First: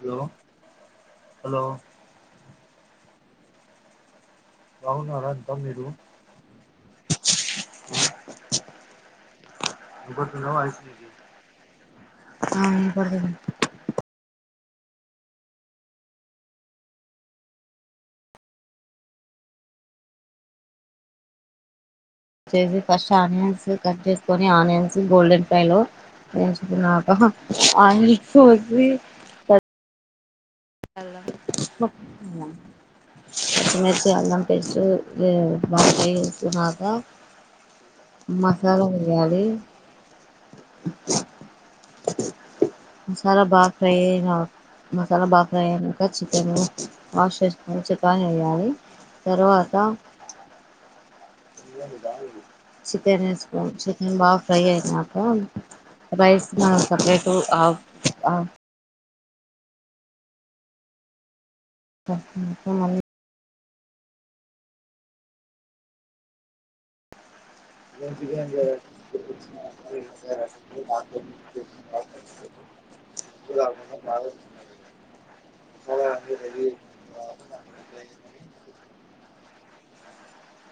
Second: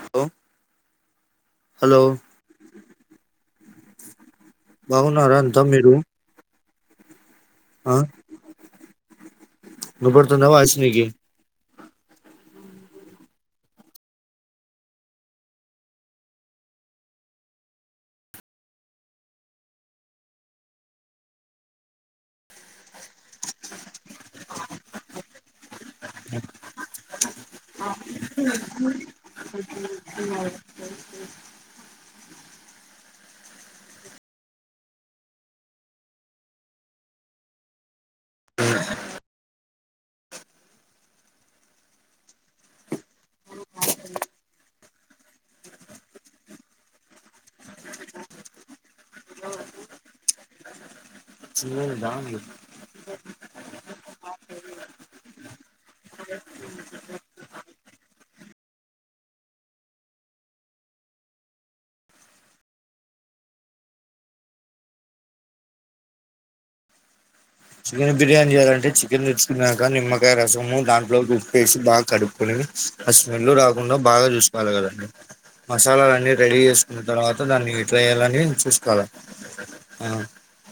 Hello hello బాగున్నారా అంతా మీరు ఆ వినబడుతుందా వాయిస్ నీకి ఆ వినపడుతుంది వచ్చేసి ఫస్ట్ ఆనియన్స్ కట్ చేసుకుని ఆనియన్స్ గోల్డెన్ ఫ్రై లో ఏంచుకున్నావా ఆనియన్స్ ఓసి అవు హలో పర్చి మిర్చి అల్లం పేస్ట్ బాగా వేయించుకున్నాక మసాలా వేగాలి మసాలా బాగా ఫ్రై అయిన మసాలా బాగా ఫ్రై అయినాక చికెన్ వాష్ చేసుకొని చికెన్ వేయాలి తర్వాత చికెన్ [unintelligible] నూన్ బాగా ఫ్రై అయినాక రైస్ సపరేటు ఆఫ్ ఆ ఇమన చికెన్ బిర్యానీ చేయాలంటే చికెన్ తెచ్చుకున్నాక నిమ్మకాయ రసము దాంట్లో ఉప్పేసి బాగా కడుపుకొని ఆ స్మెల్ రాకుండా బాగా చూసుకోవాలి కదండి మసాలాలన్నీ రెడీ చేసుకున్న తర్వాత దాన్ని ఎట్లా చేయాలని అనేది చూసుకోవాలి ఆ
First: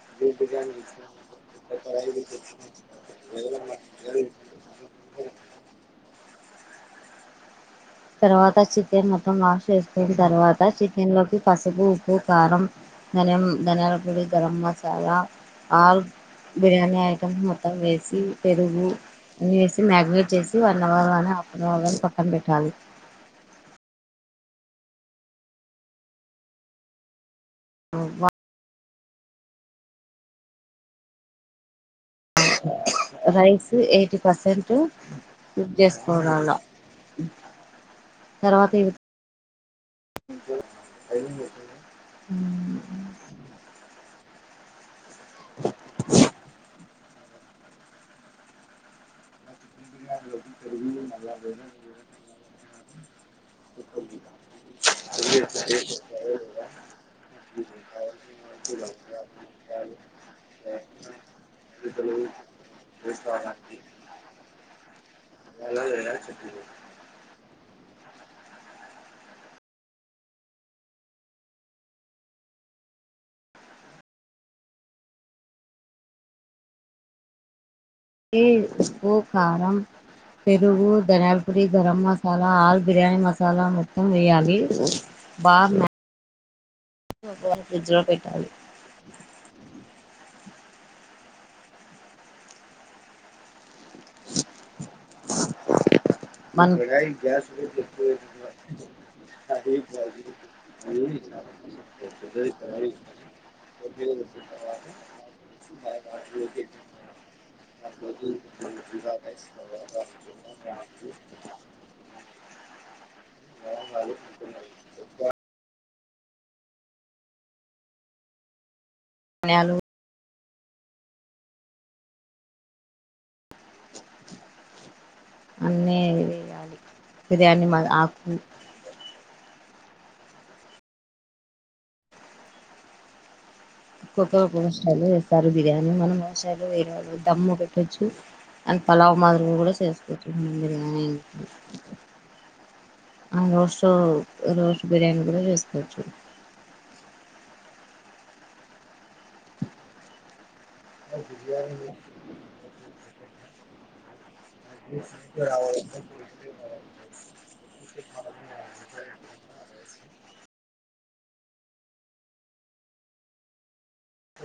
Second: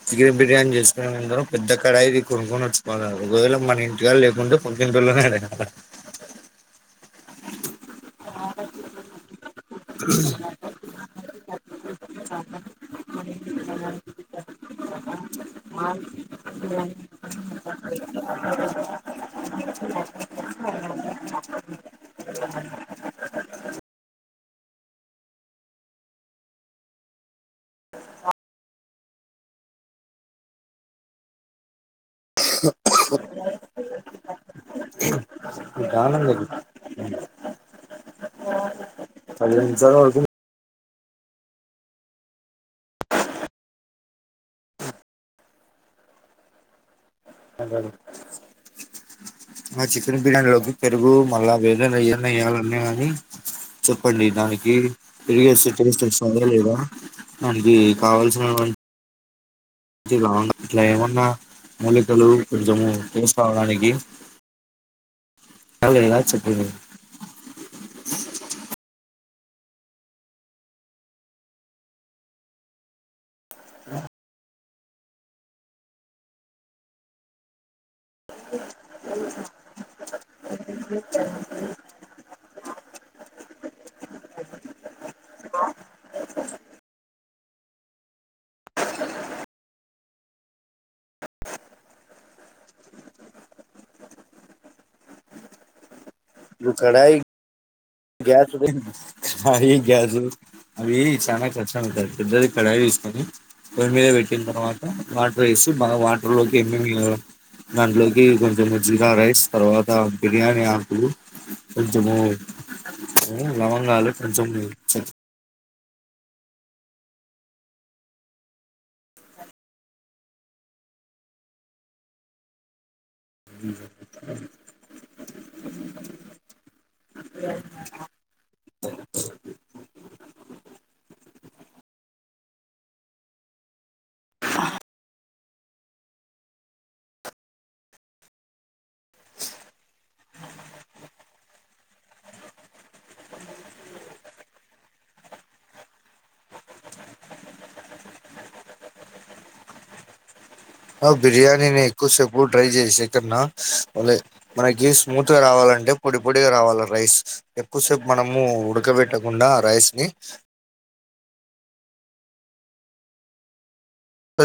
చికెన్ బిర్యానీ చేస్తుకున్నాను అందరూ పెద్దక్కడ ఇది కొనుక్కొని వచ్చుకోల ఒకవేళ మన ఇంటికాడ లేకుంటే పక్కింటోళ్లనే అడగాలి తర్వాత చికెన్ మటన్ వాష్ చేస్తుంది తర్వాత చే ఇందు లోకి పసుపు ఉప్పు కారం ధనియం ధనియాల పొడి గరం మసాలా ఆల్ బిర్యానీ ఐటమ్స్ మొత్తం వేసి పెరుగు అన్ని వేసి మ్యాగనైట్ చేసి అన్న వాళ్ళనే అప్పుడ అవన్నీ పక్కన పెట్టాలి బ రైస్ ఎయిటీ పర్సెంట్ పుజ్ దానంగా చేసుకోడాల తర్వాత ఏంటి పదివేలు ఈ జరావాళ్ళకు అయిందా [unintelligible] [unintelligible] నా చికెన్ బిర్యానీలోకి పెరుగు మళ్ళా వేరేది ఏన్న వయ్యాలన్నా అని చెప్పండి దానికి పెరిగి వస్తే టేస్ట్ వస్తుందా లేదా దానికి కావాల్సిన అ ఇట్లా ఏమన్నా మూలికలు కొంచెము తీసుకోవడానికి. [unintelligible] ఈ కారం పెరుగు దానలపొడి గరంమసాలా మసాలా ఆల్ బిర్యానీ మసాలా మొత్తం వెయ్యాలి బామ ఒకే గాని ఫ్రిడ్జ్ లో పెట్టాలి ఇప్పుడు మన్ కడాయి గ్యాస్ అవి గ్యాస్ అవి చాలా కష్టం ఉంటాది, పెద్దది కడాయి వేసుకొని పోయి మీద పెట్టిన తర్వాత వాటర్ వేసి బ వాటర్లోకి ఏమి దాంట్లోకి కొంచెం మజ్జిగా రైస్ తర్వాత బిర్యానీ. [unintelligible] లవంగాలు కొంచం యేళ్లు అన్నీ వేయాలీ బిర్యానీ [unintelligible] ఆకు. [inaudible] క్కొక్కాయిలో వస్తారు బిర్యానీ మనం వాయిలో దమ్ము పెట్టొచ్చు అండ్ పలావ మాదిరక కూడా చేసుకోవచ్చు మన బిర్యానీ ఆ రోస్ట్ రోస్ట్ బిర్యానీ కూడా చేసుకోవచ్చు. ఆ బిర్యానీని ఎక్కువసేపు డ్రై చేసే కన్నా. [unintelligible] మనకి స్మూత్గా రావాలంటే పొడి పొడిగా రావాల రైస్ ఎక్కువసేపు మనము ఉడకబెట్టకుండా రైస్ ని.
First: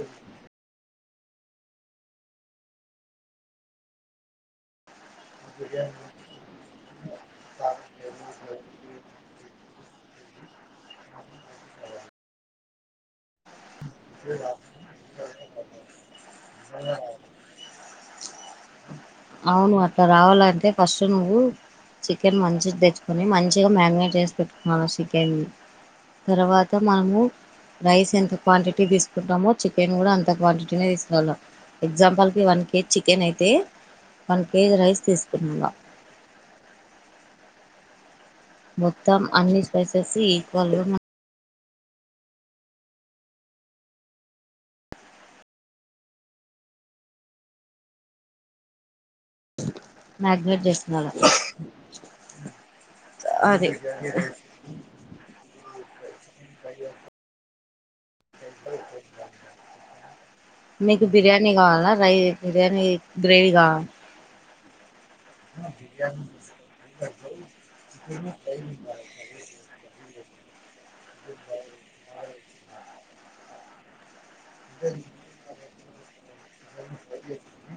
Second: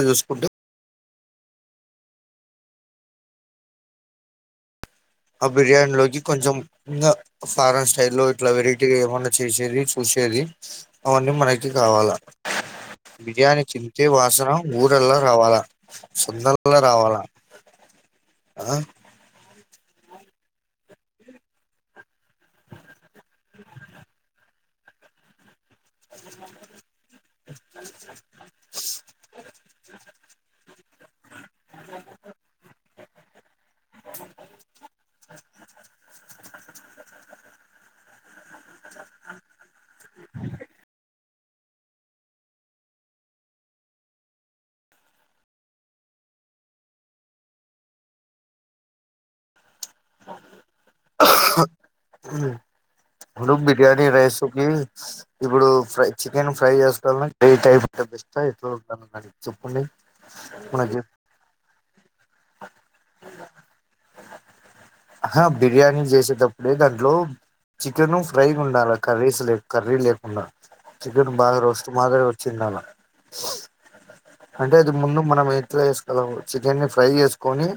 చూసుకుంటె ఆ బిర్యానీ లోకి కొంచెం ఇంకా ఫారెన్ స్టైల్ లో ఇట్లా వెరైటీగా ఏమన్నా చేసేది. పూసేది అవన్నీ మనకి కావాలా బిర్యానీ చి. వాసన ఊరల్లా రావాలా [unintelligible] రావాలా. ఆ అవును అట్లా రావాలంటే ఫస్ట్ నువ్వు చికెన్ మంచిది తెచ్చ కొన్ని మంచిగా మాగినట్ చేసి పెట్టు ఆ చికెన్ తర్వాత మనము రైస్ ఎంత క్వాంటిటీ తీసుకుంటామో చికెన్ కూడా అంత క్వాంటిటీనే తీసు అన్న ఎగ్జాంఆల్ కి వన్కి చికెన్ అయితే వన్ కేజీ రైస్ తీసుకున్న మొత్తం అన్ని స్పైసెస్ ఈక్వల్గా ఉన్న మ్యాగ్నేేట్ చేస్తున్నార ఇప్పుడు బిర్యానీ రైస్కి ఇప్పుడు ఫ్రై చికెన్ ఫ్రై చేస్తాల ఏ టైప్ అంటే బెస్ట్ ఎట్లా ఉండాలి మరి చెప్పండి మనకి మీకు బిర్యానీ కావాలా రై బిర్యానీ గ్రేవీ కావాల ఆ బిర్యానీ చేసేటప్పుడే దాంట్లో చికెన్ ఫ్రై ఉండాలా కర్రీస్ లె కర్రీ లేకుండా చికన్ బాగా రోస్ట్ మా చిన్నాన అంటే అది మున్న మనం పలే [unintelligible] చికెన్ని ఫ్రై జేసుకొని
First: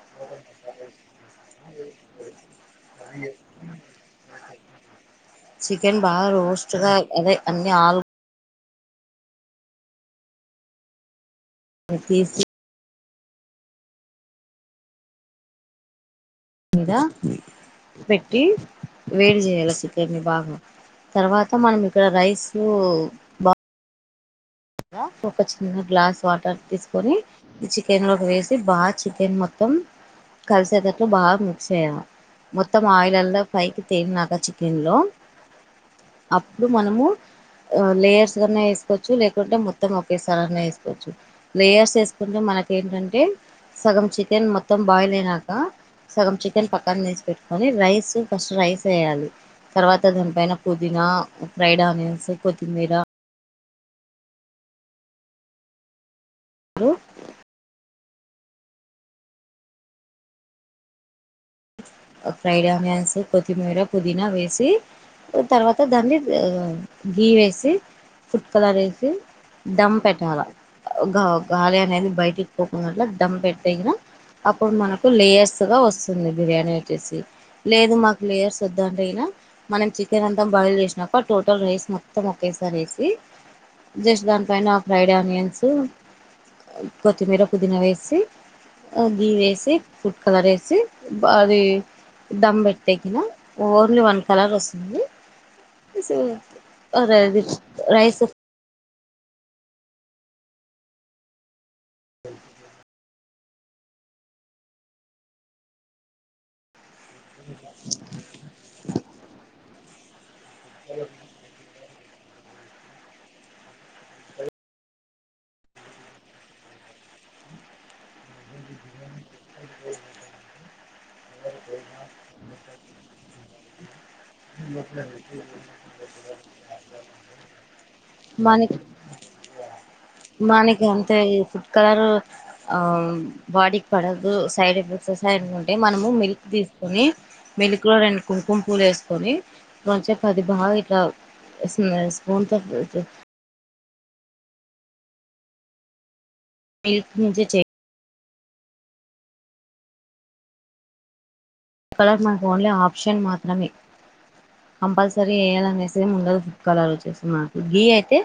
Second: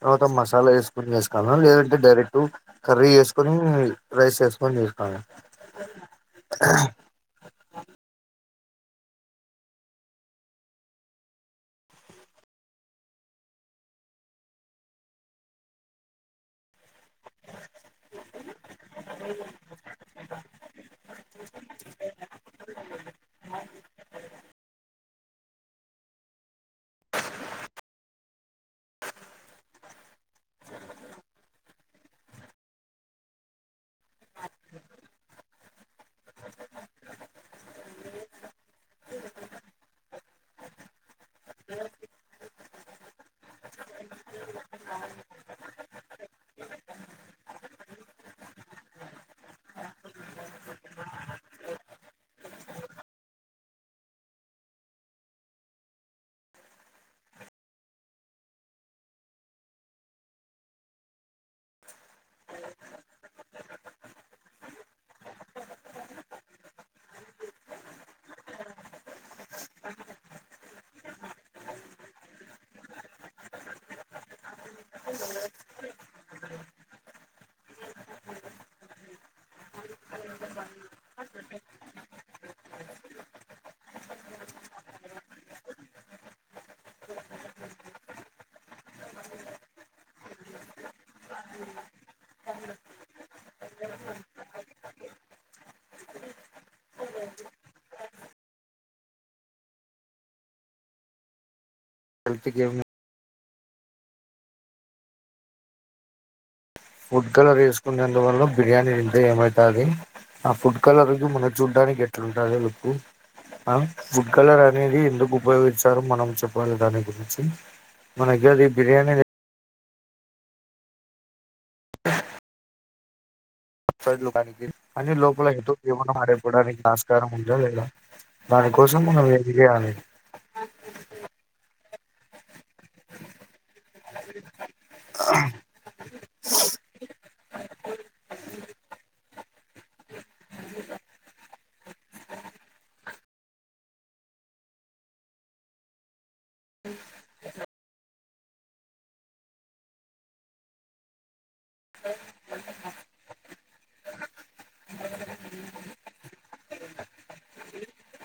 తర్వాత మసాలా వేసుకు ని వేసుకువళ్న లేదంటే డైరెక్ట్ కర్రీ వేసుకొని రైస్ వేసుకొని చేసుకోవాలా చికెన్ బాగా రోస్ట్గా అదే అన్ని ఆలు అ తీసి మీదా పెట్టి వేడి జేయాలి చికెన్ని బాగా తర్వాత మనం ఇక్కడ రైస్ బా ఒక చిన్న గ్లాస్ వాటర్ తీసుకొని ఈ చికెన్ లోకి ఒక వేసి బాగా చికెన్ మొత్తం కలిసేటట్లు బాగా మిక్స్ చేయాల మొత్తం ఆయిల్ అల్లా పైకి తేలినాక చికెన్ లో అప్పుడు మనము లేయర్స్ కన్నా వేసుకోవచ్చు లేక మొత్తం ఒకేసారి వేసుకోవచ్చు లేయర్స్ వేసుకుంటే మనక ఏంటంటే సగం చికెన్ మొత్తం బాయిల్ అయినాక సగం చికెన్ పక్కన వేసి పెట్టుకొని రైస్ ఫస్ట్ రైస్ చేయాలి తర్వాత దానిపైన పుదీనా ఫ్రైడ్ ఆనియన్స్ కొత్తిమీర ఉ ఫ్రైడ్ ఆనియన్స్ కొత్తిమీర పుదీనా వేసి తర్వాత దాన్ని గీ వేసి ఫుడ్ కలర్ వేసి డమ్ పెట్టాల గా గాలి అనేది బయటకి పోకుండాట్ల డమ్ పెట్టక అప్పడు మనకు లేయర్స్ గా వొస్తుంది బిర్యాని అనే లేదు మాకు లేయర్స్ వద్దు అఅంటేగిన మనం చికెన్ అంత బాయిల్ చేసాక టోటల్ రైస్ మొత్తం ఒకేసారి వేసి జస్ట్ దాని పైన ఫ్రెండ్ ఆనియన్స్ వేసి కొత్తిమీర పుదీనా వేసి బి వేసి ఫుడ్ కలర్ వేసి అదది [unintelligible] దమ్ పెటెకినా ఓన్లీ వన్ కలర్ వస్తుంది తీసెయ్ [inaudible] అదేది రైస్ ఒ హెల్త్ కేమున్నే ఫుడ్ కలర్ వేసుకునేందువల్ల బిర్యానీ తింటే ఏమైతాది. ఆ ఫుడ్ కలర్ మనం చూడ్డానికి ఎట్లుంటది లుక్ ఆ ఫుడ్ కలర్ అనేది ఎందుకు ఉపయోగించారో మనం చెప్పాలి దాని గురించి మనగ్గరది బిర్యానీ, సైడ్ లోకానికి అన్ని లోపల ఇటు ఎవన్న మారిపోడానికి ఆస్కారముందా లేదా దాని కోసం మన వే బిర్యానీ మానికెంతయింది కలర్ బాడీకి పడదు సైడ్ ఎఫెక్ట్స్ వస్తాయి అనుకుంటే మనము మిల్క్ తీసుకొని మిల్క్ లో రెండు కుంకుంపూలు వేసుకొని మంచ [unintelligible] పది బాగా ఇట్లా స్పూన్ త మీల్క్ నుంచె కలర్ మా ఫోన్లే ఆ ఆప్షన్ మాత్రమే కంపల్సరీ వేయాలనేసి ఉండదు ఫుడ్ కలర్ వచ్చేసి మనకు గీ అయితే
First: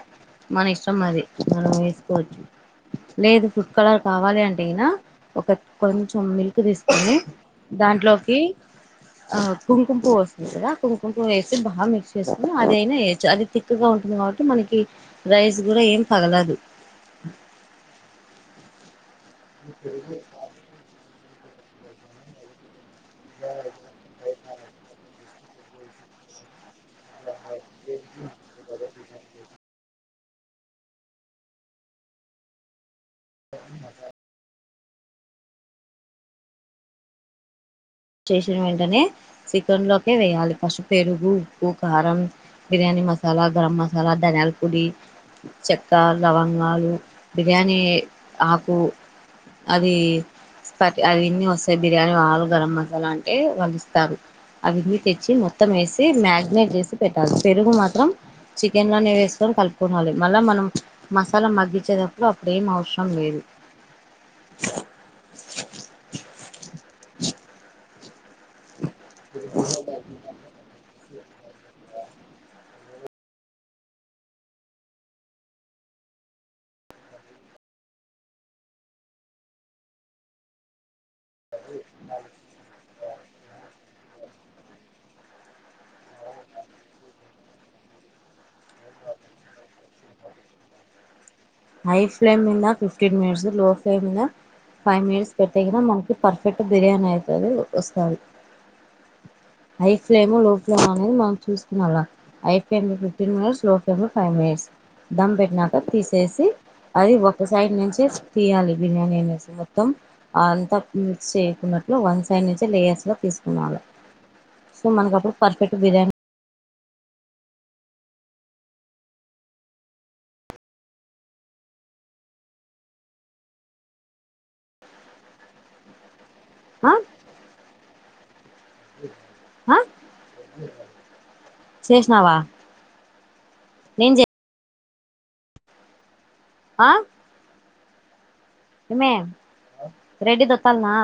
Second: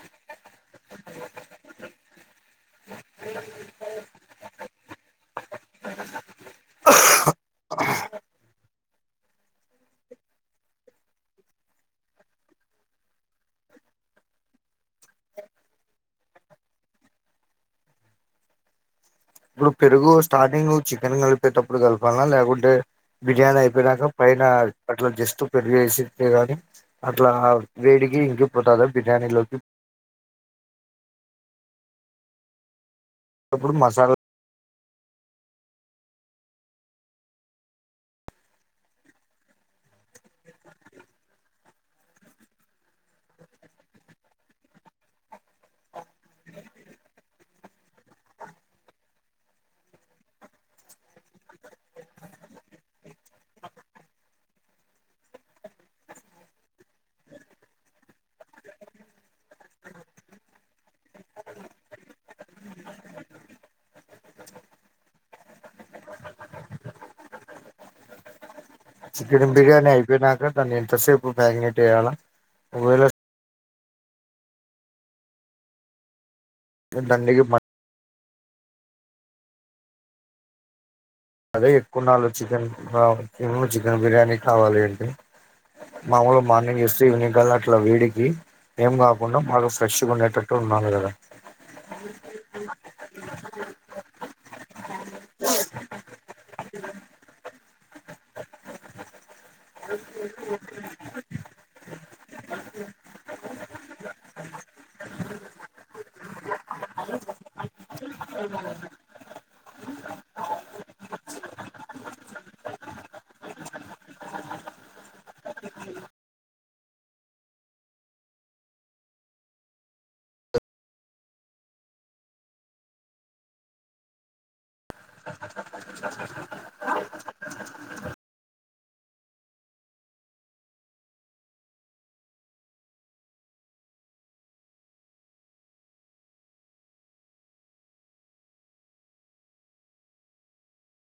మన ఇష్టం అది మనం వేసుకోవచ్చు లేదు ఫుడ్ కలర్ కావాలి అంటేనా ఒక కొంచెం మిల్క్ తీసుకొని దాంట్లో ఆ కుంకుమ పువ్వు వస్తుంది కదా ఆ కుంకము పువ్వు వేసి బాగా మిక్స్ చేసుకుని అదైనా వేయొచ్చు అది తిక్గా ఉంటుంది కాబట్టి మనకి రైస్ కూడా ఏం పగలదు ఇప్పుడు పెరుగు స్టార్టింగ్ చికెన్ కలిపి తేటప్పుడు కలపాల లేకుంటే బిర్యానీ అయిపోయినాక పైన అట్లా జస్ట్ పెరుగు వేస్ ఇత్తే గాని అట్లా వేడికి ఇంకి పోతుందా బిర్యానీలోకి అప్పుడు మసాలా చేసిన వెంటనే చికెన్ లోకి వెయ్యాలి, ఫస్ట్ పెరుగు, ఉప్పు, కారం, బిర్యానీ మసాలా, గరం మసాలా, ధనియాల పొడి, చెక్క, లవంగాలు, బిర్యానీ ఆకు అది స్పట్ అవిన్నీ వస్తాయి. బిర్యానీ హాల్ గరం మస వాలా అంటే వాళ్ళు ఇస్తారు అవన్ని తెచ్చి మొత్తం వేసి మ్యాగ్నేట్ చేసి పెట్టాలి, పెరుగు మాత్రం చికెన్ లోనే వేసుకొని కలుపుకోనాలి, మళ్ళా మనం ప్చ్ మసాలా మగ్గించేటప్పుడు అప్పుడు ఏం అవసరం లేదు. చికెన్ బిర్యానీ అయిపోయినాక దాన్ని ఎంతసేపు మ్యాగినెట్ వేయాల ఒక వేళ దండడికి మ అదే ఎక్కువన్నాలు వచ్చిది చికెన్ చె ధమ్ బిర్యానీ కావాలి అంటె మాముూలు మార్నింగ్ చేస్తే ఈవినింగ్ కలా అట్లా వేడికి ఏం కాకుండా బాగా ఫ్రెష్గా ఉండేటట్టు ఉండాలి హై ఫ్లేమ్ మీద ఫిఫ్టీన్ మినిట్స్ లో ఫ్లేమ్ద ఫైవ్ మినిట్స్ పెట్టే క మనకి పర్ఫెక్ట్ బిర్యానీ అవుతుంది వస్తుంది హై ఫ్లేమ్ లో ఫ్లేమ్ అనేది మనం చూసుకున్నలా హై ఫ్లేమ్ ఫిఫ్టీన్ మినిట్స్ లో ఫ్లేమ్ లో ఫైవ్ మినిట్స్ దమ్ పెట్టినాక తీసేసి అది ఒక సైడ్ నుంచే తీయాలి బిర్యానీ అనేసి మొత్తం అంతా మిక్స్ చేయకున్నట్లు వంద సైడ్ నుంచే లేయర్స్ లో తీసుకునాలి సో మనకప్పుడు పర్ఫెక్ట్ బిర్యానీ ఆ శేష్ణవా నను జ ఆ ఇమెే రెడి దొక్కల్నా